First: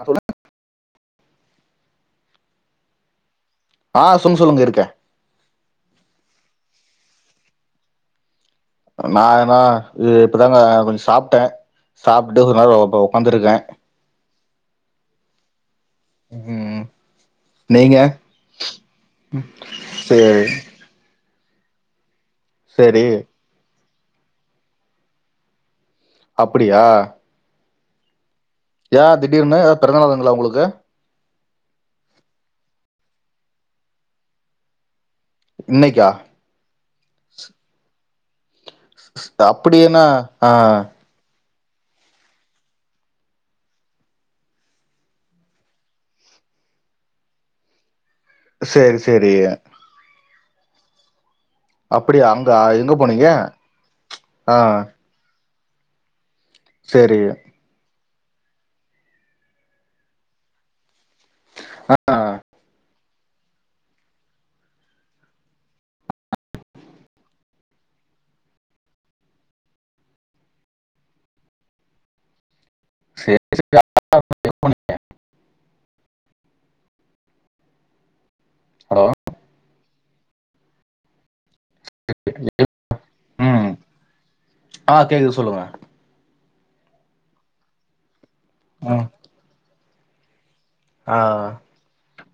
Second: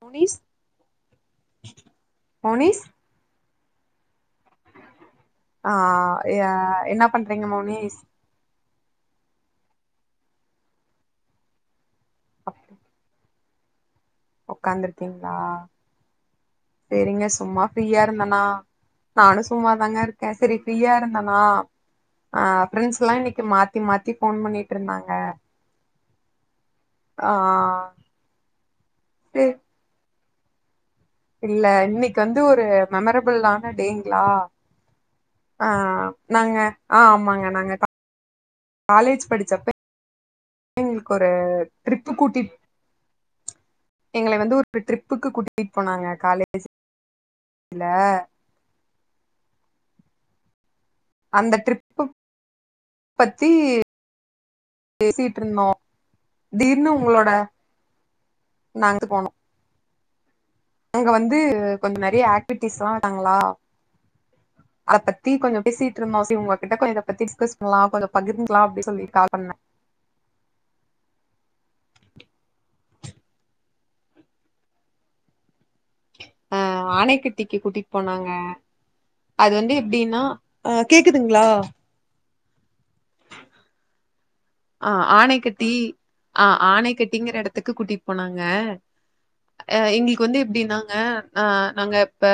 ஆ முனீஸ் மோனிஸ் ஆ சொல்லுங்க சொல்லுங்க இருக்க ஆ ஆ என்ன பண்றீங்க மோனிஷ் நானா இ இப்பதா கொஞ்சோ சாப்ட்ட சாப்ட்டு கொஞ்ச நேரோ உக்காந்துருக்க உக்காந்துருக்கீங்களா ம் சேரிங்க சும்மா நீங்க ஃப்ரீயா இருந்தனா நானு சும்மாதாங்க இருக்க சேரி சரி ஃப்ரீயா இருந்தேனா அ ஃப்ரெண்ட்ஸ் சேரி எல்லா இன்னைக்கு மாத்தி மாத்தி ஃபோன் பண்ணிட்டு இருந்தாங்க அப்டியா ஆ ஏன் சே திடீர்னு எதாது பெறந்த நாளுங்களா உங்களுக்கு இல்ல இன்னைக்கு வந்து ஒரு மெமரபில்லான டேங்களா ஆ இன்னைக்கா நாங்க ஆ ஆமாங்க நாங்க காலேஜ் படிச்சப்ப அப்படியன்னா ஆ எங்களுக்கு ஒரு ட்ரிப்பு கூட்டி எங்கள வந்து ஒரு ட்ரிப்புக்கு கூட்டிட்டு போனாங்க காலேஜ்ல சேரி சேரி அந்த டிரிப் அப்படியா அங்க எங்க போனீங்க ஆ பேசிட்டு இருந்தோ திடீர்னு சேரி உங்களோட நடந்து போனோ அங்க வந்து கொஞ்சோ நெறைய ஆக்டிவிட்டிஸ் எல்லா வச்சாங்களா அத பத்தி கொஞ்சோ பேசிட்டு இருந்தோ சி உங்ககிட்ட இத பத்தி டிஸ்கஸ் பண்ணலா கொஞ்சோ பகிர்ந்துகலா அப்டி சொல்லி கால் பண்ண சேரி சேரி [inaudible] அ ஆனைக்கட்டிக்கு கூட்டிட்டு போனாங்க ஹலோ அது வந்து எப்டின்னா அ கேக்குதுங்களா [inaudible] ம் ஆ கேக்குது சொல்லுங்க ஆனைக்கட்டி ஆ ஆனைக்கட்டிங்கிற இடத்துக்கு கூட்டிட்டு போனாங்க ம் அ எங்களுக்கு வந்து எப்டின்னாங்க ஆ நாங்க இப்ப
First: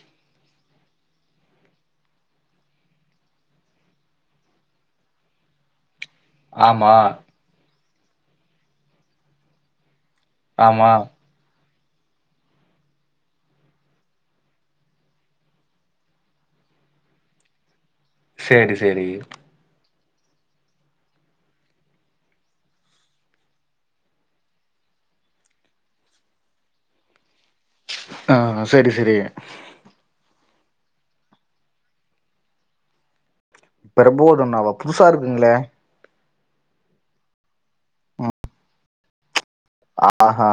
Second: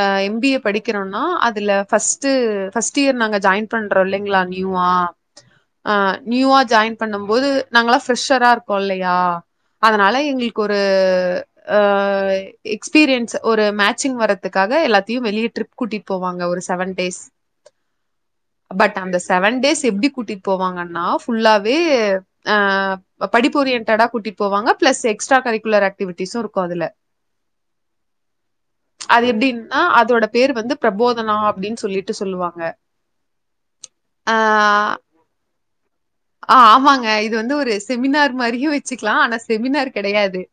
அ எம் பி ஏ படிக்கிறோனா அதுல ஃபர்ஸ்ட்டு ஃபஸ்ட் இயர் நாங்க ஜாயின் பன் றோ இல்லைங்ளா நியூவா நியூவா ஆமா ஜாயின் பண்ணும்போது நாங்களா பிரெஷரா இருக்கோ இல்லயா அதனால எங்களுக் கொரு ஆமா அ எக்பீரியன்ஸ் ஒரு மேச்சிங் வறதுக்காக எல்லாத்தயு வெளிய ட்ரிப் கூட்டிட்டு போவாங்க ஒரு செவன் டேஸ் சேரி பட் சேரி அந்த செவன் டேஸ் எப்டி கூட்டிட் போவாங்கன்னா ஃபுல்லாவே அ இப்ப படிப்பு ஓரியன்ட்டா கூட்டிட்டு போவாங்க பிளஸ் எக்ஸ்ட்ரா கரிக்குலர் ஆக்டிவிட்டிஸு இருக்கு அதுல ஆ செரி செரி ஆ அதோட பேரு வந்து பிரபோதனா அப்டின்னு சொல்லிட்டு சொல்லுவாங்க ஆ பிரபோதன்னாவா புதுசா இருக்குங்களே ஆ ஆமாங்க இது வந்து ஒரு செமினார் மாரியு வச்சுக்லா ஆனா செமினார் கெடையாது ஆஹா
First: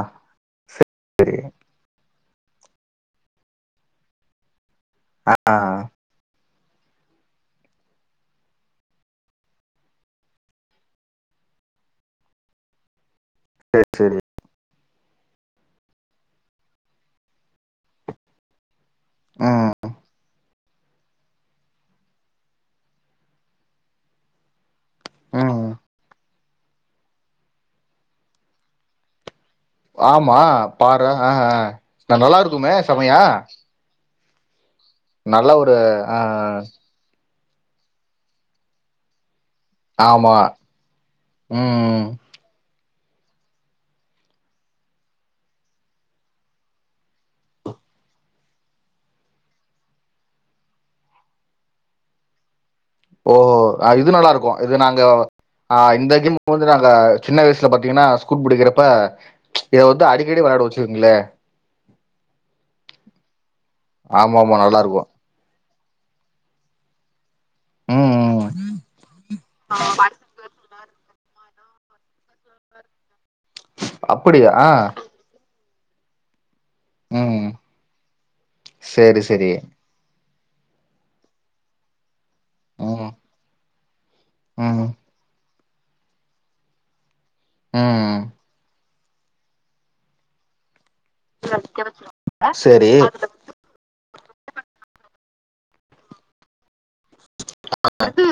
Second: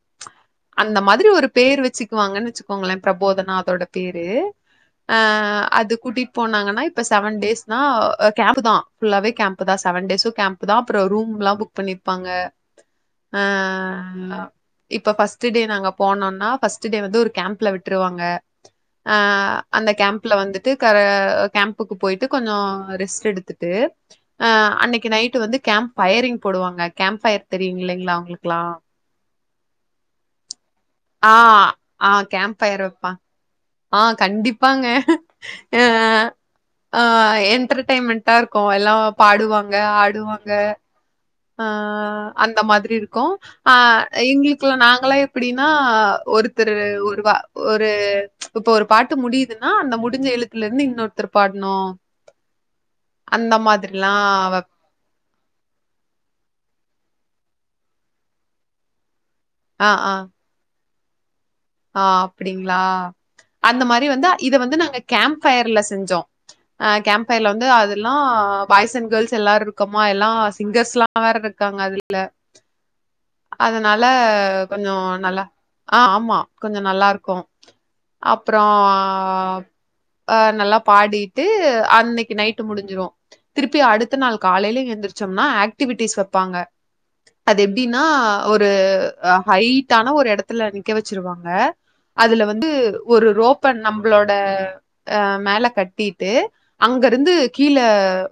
அந்த மாரி ஒரு பேர் வெச்சு க்குவாங்கன்னு வச்சுக்கோங்களே பிரபோதனா அதோட பேரு அ அது கூட்டிட் போனாங்கன்னா இப்ப செவன் டேஸ்னா கேம்ப் தா ஃபுல்லாவே கேம்ப் தா செவன் டேஸு கேம்ப் தா அப்பறோ ரூம்ல்லா புக் பண்ணிருப்பாங்க அ இப்ப ஃபர்ஸ்ட் டே நாங்க போனோனா ஃபர்ஸ்ட் டே வந்து ஒரு கேம்ப்ல விட்டுருவாங்க ஆ அந்த கேம்ப்ல வந்துட் டு க கேம்ப்க்கு போய்ட்டு கொஞ்சோ ரெஸ்ட் எடுத்துட்டு அ அன்னைக்கு நை ட்டு வந்து ம் கேம்ப் ஃபயரிங் போடுவாங்க கேம்ப் ஃபயர் தெரியு இல்லைங்ளா உங்களுக்லா ஆமா பார்றா ஆ ஆ ஆ ந நல்லா கேம்ப் இருக்குமே ஃபயர் வைப்பாங்க செமையா ஆ கண்டிப்பாங்க நல்ல ஒரு அ அ ஆ ஆ என்டர்டெய்ன்மெண்டா இருக்கு எல்லா பாடுவாங்க ஆமா ஆடுவாங்க ஆ ம் அந்த மாதிரி இருக்கு ஆ எங்களுக்குலா நாங்களா எப்டினா ஒருத்தரு ஒருவா ஒரு இப்ப ஒரு பாட்டு முடியுதுன்னா அந்த முடிஞ்ச எழுத்துல இருந்து இன்னொருத்தர் பாட்னு ஓ இது நல்லா இருக்கு வப் இது நாங்க ஆ இந்த கேம்க்கு வந்து நாங்க சின்ன வயசுல பாத்தீங்கனா ஸ்கூல் படிக்கிறப்ப இத ஆ, வந்து ஆ, அடிக்கடி வெளாடவோ வச்சுக்கங்ளே ஆ அப்டிங்களா அந்த மாரி வந்து ஆமா இத ஆமா வந்து நல்லா நாங்க இருக்கு கேம்ப் ஃபயர்ல செஞ்சோ கேம்ப் ல வந்து ம் அதுல்லா ம் பாய்ஸ் அண்ட் கேர்ள்ஸ் எல்லாரு இருக்கமா எல்லா சிங்கர்ஸ்லா வேற இருக்காங்க அதுல அதனால அப்படியா ஆ கொஞ்சோ நல்லா ஆ ஆமா கொஞ்சோ நல்லா இருக்கு ம் அப்றோ சேரி சேரி அ நல்லா பாடிட்டு அன்னைக்கு நைட்டு முடிஞ்சிரு ம் திருப்பி அடுத் த்த நாள் காலைல ம் எந்திரிச்சோனே ஆக்டிவிட்டிஸ் வெப்பாங்க அது எப்டின்னா ம் ஒரு ஹைட்டான ஒரு எடத்துல நிக்க வெச்சிருவாங் க அதுல வந்து சேரி ஒரு ரோப் ப்ப நம்மளோட அ மேல கட்டிட்டு அங்கருந்து கீழ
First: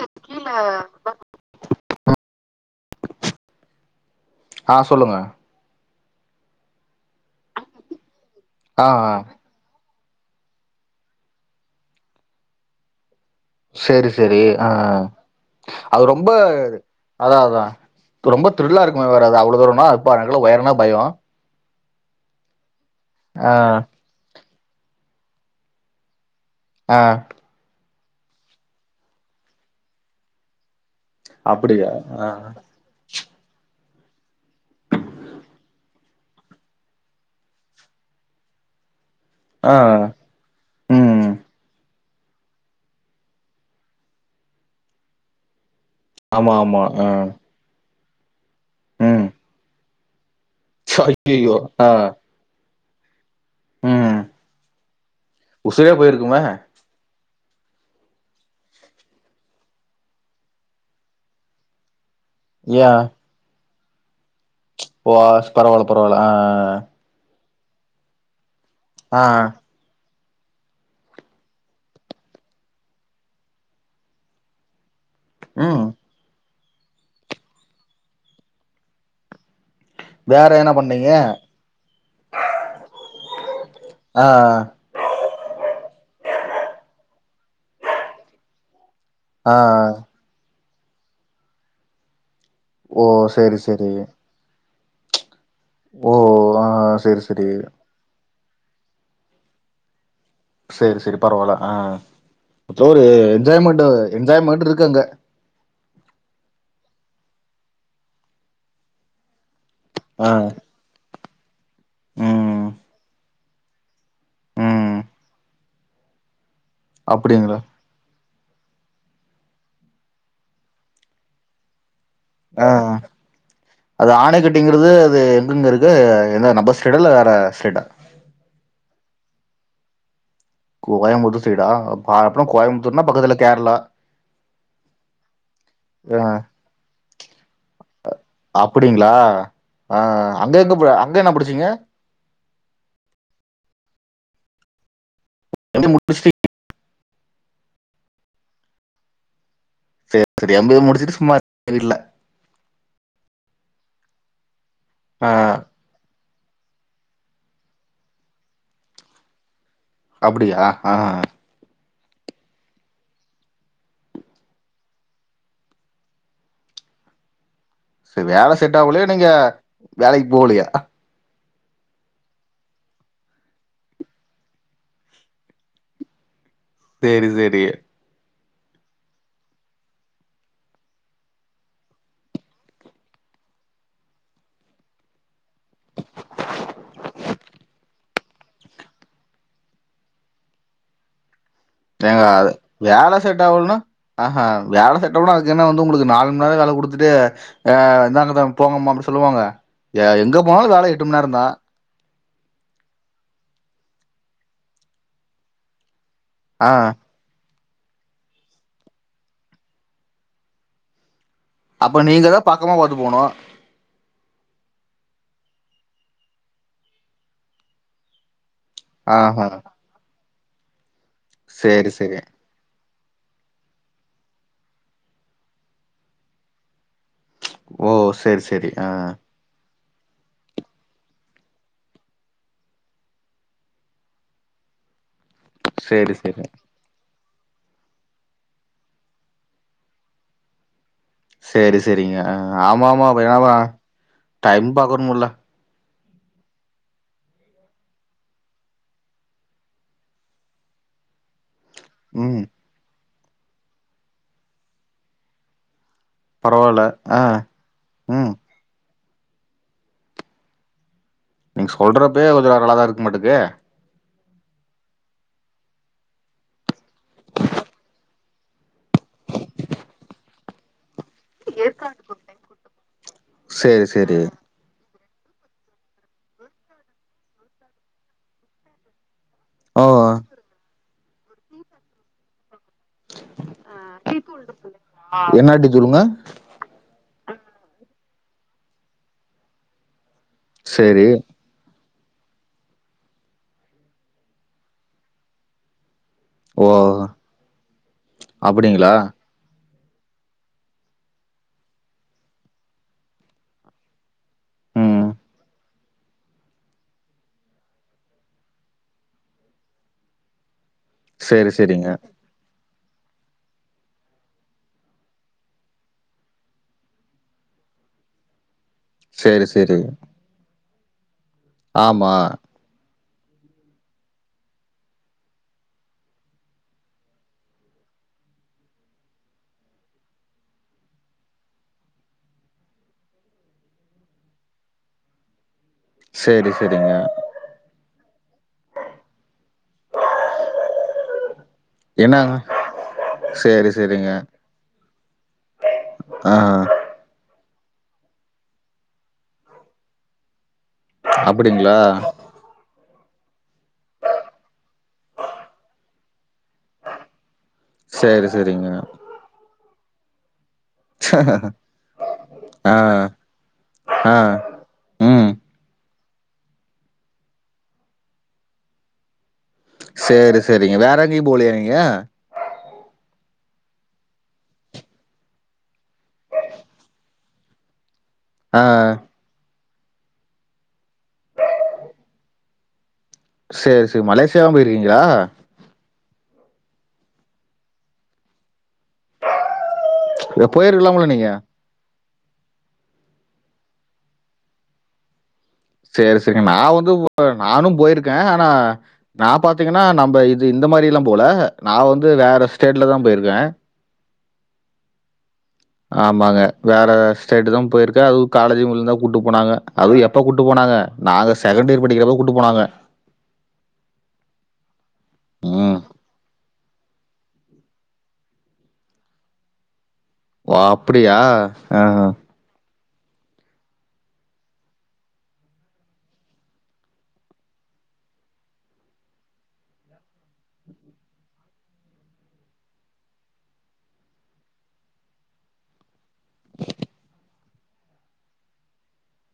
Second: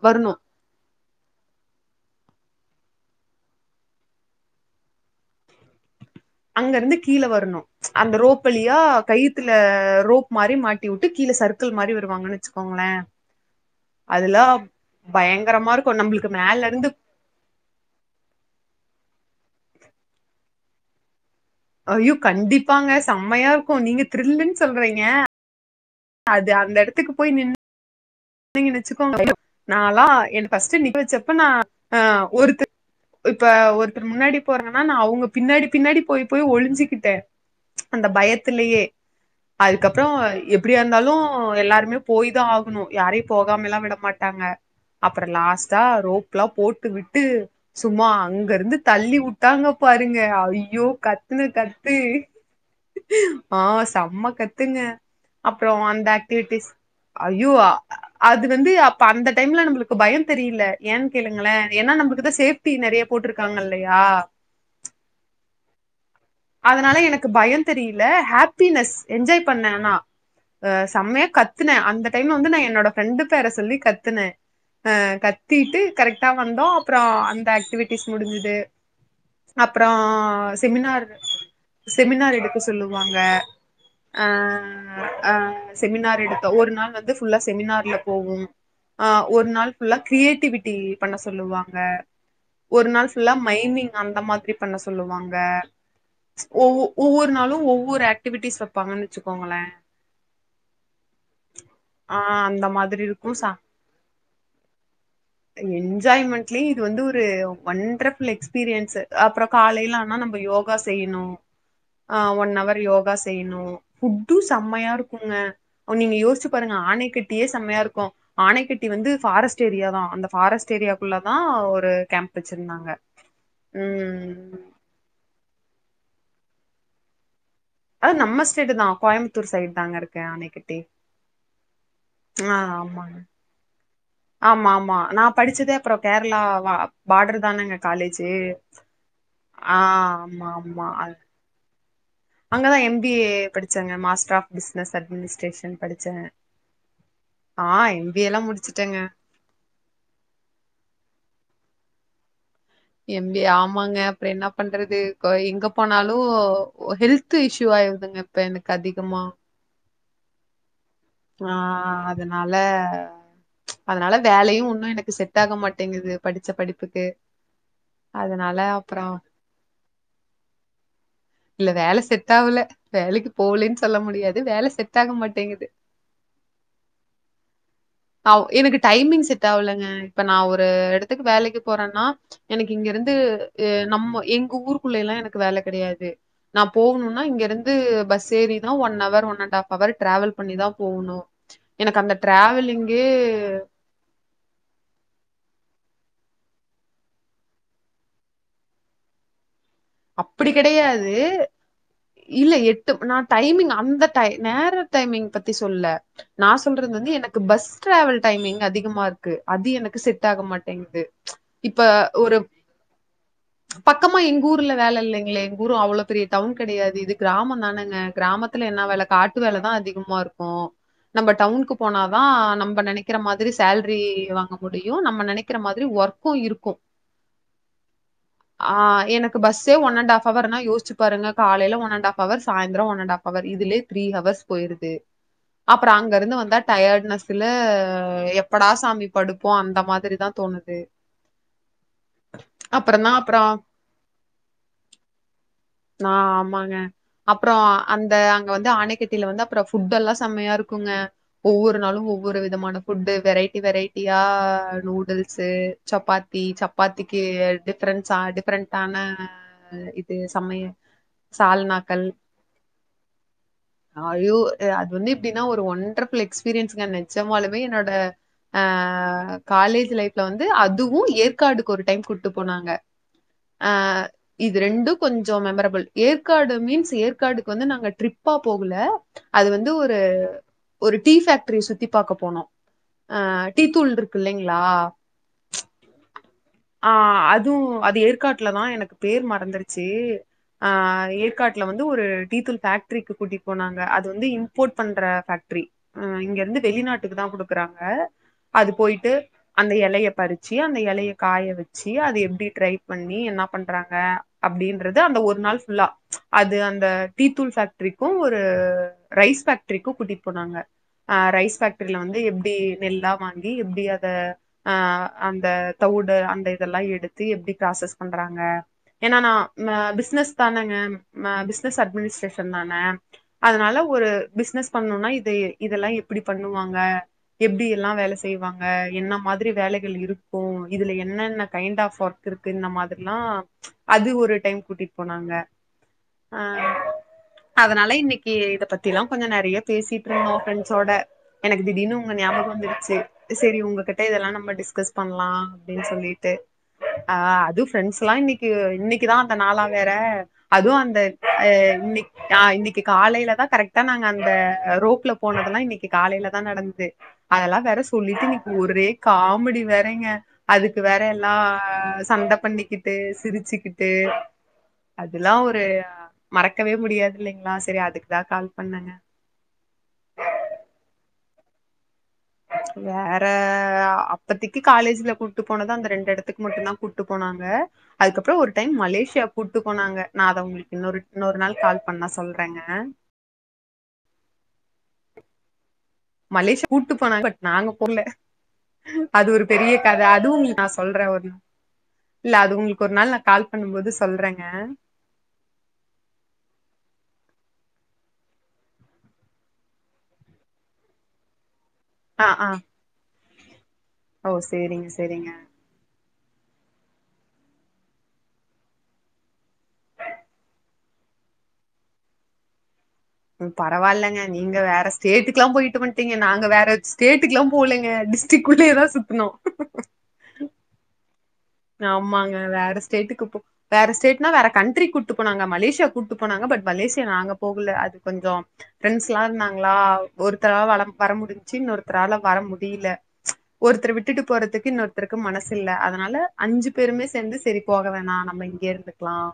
வர்னு ஆ சொல்லுங்க அங்க இருந்து கீழே வர்னு அந்த ரோப்பலியா ஆ ஆ கை த்துல மாட்டி உட்டு கீழே சரக்கிள் மாரி வருவாங்கனு வச்சுக்கோங்ளே சேரி சேரி ஆ பயங்கரமா இருக்கு அது ரொம்ப நம்மளுக்கு மேல இருந்து அதா அதா ரொம்ப த்ரில்லா இருக்குமே வேறது அவ்ளோ தூரனா அப்ப அ எனக்குலா உயரனா பயோ ஐயோ கண்டிப்பாங்க செம்மையா ஆ இருக்கு நீங்க திரில்லுன்னு சொல்றீங்க அது அ இந்த ஆ இடத்துக்கு போய் நின் னிங்க வச்சுக்கோங்கள நாலா எனக்கு ஃபஸ்ட் நிக்கவச்சப்ப நா ஆ ஒருத்த இப்ப ஒருத்தர் முன்னாடி போறான்னா நா அவுங்க பின்னாடி பின்னாடி போய் போய் ஒழிஞ்சுக்கிட்டே அந்த பயத்திலேயே ஆ அதுக்கப்றோ எப்டியா இருந்தாலு ம் எல்லாருமே போய் தா ஆகணு யாரையு போகாம எல்லா விட மாட்டாங்க அப்றோ லாஸ்ட்டா ரோப் எல்லா ஆமா ஆமா போட்டு ஆ விட்டு சும்மா அங்க இருந்து தள்ளி ம் வுட்டாங்க பாருங்க ஐயோ கத்துன்ன ஐயையோ ஆ கத்து ஆ ம் செம்ம கத்துங்க அப்றோ உசுரே அந்த போயிருக்குமே ஆக்டிவிட்டிஸ் அய்யோ ஆ அது வந்து அப்ப அந்த டைம்ல நம்மளுக்கு பயோ தெரியல ஏன்னு கேளுங்களே ஏனா நம்ளுக்குதா சேஃப்டி ஏ நெறைய போட்டிருக்காங்க இல்லயா ஓ ஆஸ் பரவால பரவாயில்ல ஆ அதனால எனக்கு பயோ தெரியல ஹாப்பினஸ் ஆ என்ஜாய் பண்ணே ஆனா அ செம்மையா கத்துனே அந்த டைம்ல வந்து நா என்னோட ஃப்ரெண்டு பேரை சொல்லி கத்துனே ஆ கத் திட்டு ம் கரெக்டா வந்தோ அப்ற அந்த ஆக்டிவிட்டிஸ் முடிஞ்சுது அப்றோ வேற என்ன பண்ணீங்க செமினாரு செமினார் எடுக்க சொல்லுவாங்க ஆ ஆ செமினார் எடுத்தோ ஒரு நாள் வந்து ஃபுல்லா செமினார்ல போவும் ஆ ஒரு நாள் ஃபுல்லா கிரியேட்டிவிட்டி பண்ண சொல்லுவாங்க ஒரு ஓ நாள் ஃபுல்லா சேரி சேரி மைனிங் அந்த மாரி பண்ண சொல்லுவாங்க ஓ ஆ ஒவ்வொ சேரி ஒவ்வொரு சேரி நாளு ஒவ்வொரு ஆக்டிவிட்டிஸ் வைப்பாங்கன்னு வச்சுக்கோங்களே சேரி சேரி பரவாயில்ல ஆ அந்த ஏதோ மாதிரி ஒரு இருக்கு சா என்ஜாய்மெண்ட் என்ஜாய்மெண்ட் இருக்கு அங்க என்ஜாய்மெண்ட்லயே இது வந்து ஒரு ஒண்டர்ஃபுல் எக்ஸ்பீரியன்ஸ் அப்றோ காலைல்லா ஆ நம்ம யோகா செய்யனு ஒன் ம் ஹவர் யோகா செ செய்யணு ஃபுட்டு செம்மையா ம் இருக்குங்க நீங்க யோசிச் பாருங்க ஆணை கட்டியே அப்டிங்களா செம்மையா இருக்கு ஆணைக்கட்டி வந்து ஃபாரஸ்ட் ஏரியா தா அந்த ஃபாரஸ்ட் ஏரியாக்குள்ள தா ஒரு கேம்ப் ஆ வச்சிருந்தாங்க அது ஆணை ம் கட்டிங்குறது அது எங்கங்க இருக் கு எந்த நம்ப ஸ்டேட்டா இல்ல வேற ஸ்டேட்டா அ நம்ம ஸ்டேட்டு தா கோயம்புத்தூர் சைட் தாங்க இருக்கே ஆணை கட் கோயம்புத்தூர் சைடா அப்றோ கோயம்பத்தூர்னா ஆமாங்க பக்கத்துல கேரளா ஆமா ஆமா நா படிச்சதே அப்றோ ஆ கேரளா பார்டர் தானங்க காலேஜு அப்டிங்களா ஆ ஆமா அங்க எங்க ப ஆமா அ அங்க என்ன படிச்சீங்க அங்கதா எம் பி ஏ படிச்சங்க master of business administration M A படிச்சங்க முடிச்சுட்டு ஆ எம் பி ஏ எல்லா முடிச்சுட்டேங்க சேரி சேரி எம் பி ஏ முடிச்சுட்டு சும்மா இருக்கிங்க வீட்ல எம் பி ஏ ஆமாங்க அப்றோ என்ன பண்றது கோ ஆ எங்க போனாலு ஒ ஹெல்த் இஷ்யூ ஆயிருதுங்க இப்ப எனக்கு அதிகமா அப்டியா ஆ ஆ ஆ அதனால அதனால வேலையு ஒன்னு எனக்கு செட் ஆக மாட்டேங்கிது படிச்ச படிப்புக்கு சேர் வேல அதனால செட்டாவலியா அப்புறம் நீங்க வேலைக்கு போகலியா இல்ல வேல செட் ஆவல வேலைக்கு போலென் சொல்ல முடியாது வேல செட் ஆக மாட்டேங்கிது சேரி சேரி ஆவ் எனக்கு டைமிங் செட் ஆவலங்க இப்ப நா ஒரு எடத்துக்கு வேலைக்கு போறேன்னா எனக்கு இங்க இருந்து அ நம்ம எங்க ஊருக்குள்ள எல்லா எனக்கு வேல கிடையாது நா போகணுனா இங்கிருந்து பஸ் ஏறிதா one hour one and a half hour travel பண்ணிதா போணோ ஏங்க அது வேல செட் ஆவுல்னா ஆஹா வேல செட்டாவ்ல்னா அதுக்கு என்ன வந்து உங்குளுக்கு நாலு மண் நேரோ வேல குடுத்துட்டு ஆ இந்தாங்க தம் போங்கம்மா அப்புடி சொல்லுவாங்க எ எங்கே அப்டி போனாலோ வேல எட்டு கெடையாது மணி நேரந்தா இல்ல எட்டு நா டய்மிங் அந்த டை நேர டைமிங் பத்தி சொல்ல நா ஆ சொல்றது வந்து எனக்கு பஸ் டிராவல் டைமிங் அதிகமா இருக்கு அது எனக்கு செட் ஆக மாட்டேங்கிது இப்ப அப்ப நீங்க ஒரு தா பக்கமா பாத்து போனு பக்கமா எங்கூர் ல வேல இல்லிங்ளே எங் ஊரு அவ்ளோ பெரிய டவுன் கெடையாது இது கிராமோ தானங்க கிராமத் துல என்ன வேல காட்டு ஆஹா வேலதா அதிகமா இருக்கு நம்ப டவுன்க்கு சேரி போனா சேரி தா நம்ப நெனைக் கிற மாதிரி சேல்ரி வாங்க முடியு நம்ம நெனைக்கிற மாதிரி ஒர்க்கு இருக்கோ ஓ சேரி சேரி ஆ எனக் கு பஸ்சே ஒன்னண்டாஃப் அவர்னா யோஸ்சி பாருங்க காலையில ஒன்னண்டாஃப் அவர் சாய்ந்ரோ ஒன்னண்டாஃப் அவர் இதுலியே த்ரீ ஹவர்ஸ் போயிருது அப்பறோ அங்க சேரி இருந்து சேரி வந்தா டயாட்னஸ்ஸுல எப்படா சாமி படுப்போ அந்த மாதிரிதா தோணுது செரி செரிங்க ஆமா ஆமா அப்புறந்தா அப்பய யம அப்புறோ டைம் பாக்குனுமுல்ல ஆ ஆமாங்க அப்றோ அந்த அங்க வந்து ஆனைக்கட்டில வந்து அப்றோ ஃபுட்டல்லா செம்மையா இருக்குங்க ஒவ்வொரு நாளு ஒவ்வொரு ம் விதமான ஃபுட்டு வெரைட்டி வெரைட்டியா நூடுல்ஸு சப்பாத் தி பரவால்ல ஆ சப்பாத்திக்கு டிஃப்ரென்ஸா ம் டிஃப்ரெண்டான இது சமை நீங்க சொல்றப்பே கொஞ்ச நல்லாதா இருக்கமாட்டுக்கே அயோ அ அது வந்து எப்டினா ஒரு ஒண்ட்ருஃபுல் எக்ஸ்பீரியன்ஸ்ங்க நெஞ்சமாலுமே என்னோட ஆ காலேஜு லைஃப்ல வந்து அதுவு ஏற்காடுக்கு ஒரு டைம் கூட்டு போனாங்க ஆ சேரி சேரி இது ரெண்டு கொஞ்சோ மெமரபில் ஏற்காடு மீன்ஸ் ஏற்காடுக்கு வந்து நாங்க ட்ரிப்பா போகல அது வந்து ஓ ஒரு ஒரு டீ பேஃக்ட்ரி சுத்தி பாக்க போனோ அ டீ தூள் ட்ருக்கு இல்லைங்ளா என்ன டீ தூளுங்க ஆ அதுவு அது ஏற்காட்ல தா எனக்கு பேரு மறந்துருச்சி ஆ சேரி ஏற் காட்ல வந்து ஒரு டீ தூள் ஃபேக்ட்ரிக்கு கூட்டிட்போனாங்க அது வந்து இன்ம்போட் பண்ற ஃபேக்ட்ரி அ இங்க ந்து ஓ வெளிநாட்டுக்குதா குடுக்கறாங்க அது அப்படிங்களா போயிட்டு அந்த எலைய பறிச்சு அந்த எலைய காய வெச்சி அது எப்டி ட்ரை பண்ணி என்னாப் பண்றாங்க அப்டின்றது ம் அந்த ஒரு நாள் ஃபுல்லா அது அந்த டீத்தூள் ஃபேக்ட்ரிக்கு ஒரு ரைஸ் ஃபேக்ட்ரிக்கு கூட்டிட் போனாங்க ஆ சேரி ரைஸ் சேரிங்க ஃபேக்ட்ரில வந்து எப்டி நெல்லா வாங்கி எப்டி அத ஆ அந்த தவுடு அந்த இதெலா எடுத்து எப்டி ப்ராசஸ் பண்றாங்க ஏனா நா சேரி ந சேரி பிஸ்னஸ் தானேங்க அ பிஸ்னஸ் ஆமா அட்மினிஸ்ட்ரேஷன் தானே அதனால ஒரு பிஸ்னஸ் பண்ணுனா இது இதெலா எப்டி பண்ணுவாங்க எப்டியெல்லா வேல செய்வாங்க என்ன மாதிரி வேலைகள் இருக்கும் இதுல என்னென்ன கைண்ட் ஆஃப் ஒர்க்யிருக்கு இந்த மாதிர்ல்லாம் அது ஒரு டைம் கூட்டிட் போனாங்க செரி அஹ் செரிங்க அதனால இன்னிக்கி இத பத்திலா கொஞ்சோ நறையா பேசிட்ருந்தோம் ஃப்ரொண்ட்ஸோட எனக்கு திடீர்னு உங்க என்னங்க ஞாபகம் வந்துடுச்சு செரி சேரி உங்ககிட்ட சேரிங்க இதெல்லாம் நம்ப டிஸ்கஸ் பண்லாம் அப்டின் சொல்லிட்டு ஆ ஆ அது ஃப்ரெண்ட்ஸ்லா இன்னிக்கி இன்னிக்கிதான் அந்த நாலா வேற அதுவு அந் த ஆ அப்படிங்களா இன்னிக் ஆ இன்னிக்கு காலைல தான் கரெக்டா நாங்க அந்த ரோப்புல போனதெல்லாம் இன்னிக் கி காலையில தா நடந்தது அதல்லாம் வேற சொல்லிட்டு சேரி இன்னிக்கு சேரிங்க ஒரே காமெடி வேறெங்க அதுக்கு வேற எல்லா சண்ட ஆ பண்ணிக்கிட்டு சிரிச்சிக்கிட்டு ஆ ம் அதெல்லா ஒரு மறக்கவே முடியாது இல்லைங்களா சரி அதுக்குதான் கால் பண்ணங்க சேரி சேரிங்க வேற எங்கயும் போலியா நீங்க வேற அப்பதிக்கி காலேஜ்ல கூட்டு போனத அந்த ரெண்டு இடத்துக்கு மட்டு தான் கூட்டு போனாங்க அதுக்கப்புறோம் ஒரு ஆ டைம் மலேசியா கூட்டுக்போனாங்க நா அத உங்ளுக்கு இன்னொரு இன்னொரு நாள் கால் பண்ணா சொல்றங்க சேரி சேரி மலேசியாவும் போயிருக்கீங்ளா மலேசியா கூட்டு போனாங் பட் நாங்க போல அது ஒரு பெரிய கத அதுவுங நா உங்களுக்கு சொல்றே போயிருக்கலாம்ல ஒரு நீங்க நா இல்ல அது உங்களுக்கு ஒரு நாள் நா கால் பண்ணுபோது சொல்றேங்க சேரி சேரி நா வந்து நானு போயிருக்கேன் அனா நா பாத்தீங்கன்னா நம்ப இது இந்த மாரியெல்லாம் போல நா வந்து ஆ வேற ஆ ஸ்டேட்லதான் போயிருக்கேன் ஓ சேரிங்க சேரிங்க ஆமாங்க வேற ஸ்டேட் தான் போயிருக்கன் அது காலேஜ் மேல இருந்தான் கூட்டு போனாங்க அதுவும் எப்ப கூட்டு போனாங்க நாங்க செகண்ட் இயர் படிக்கிறப்ப கூட்டு போனாங்க பரவாயில்லங்க நீங்க வேற ஸ்டேட்டுக்குலாம் ம். போயிட்டு வன்ட்டீங்க நாங்க வேற ஸ்டேட்டுக்கெல்லாம் போலங்க டிஸ் டிக்குள்ளயே தான் சுத்துனோ ஓ அப்படியா ஆஹ. ஆமாங்க வேற ஸ்டேட்டுக்கு போ வேற ஸ்டேட்னா வேற கண்ட்ரி கூப்பிட்டு போனாங்க மலேசியா கூப்பிட்டு போனாங்க பட் மலேசியா நாங்க போகல அது கொஞ்சோம் ப்ரெண்ட்ஸ்லா இருந்தாங்களா ஒருத்தவ வர முடிஞ்ச்சு இன்னொருத்தரலா வர முடில ஒருத்தர விட்டுட்டு போறதுக்கு இன்னொருத்தருக்கு மனசு இல்ல அதனால அஞ்சு பேருமே சேந்து செரி போக வேணா நம்ப இங்கயே இருந்துக்கலாம்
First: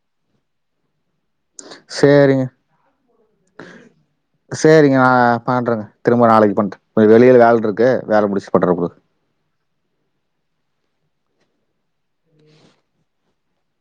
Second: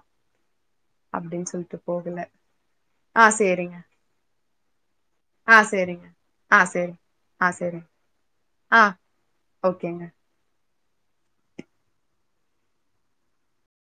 அப்டின்னு சொல்லிட்டு போகல ஆ சேரிங்க சேரிங்க நா ஆ பண்றன் சேரிங்க திரும்ப நாளைக்கு ஆ பண்ற சேரி கொஞ்ச வெளியில ஆ வேல சேரிங்க இருக்கு வேல முடிச் ஆ ஓகேங்க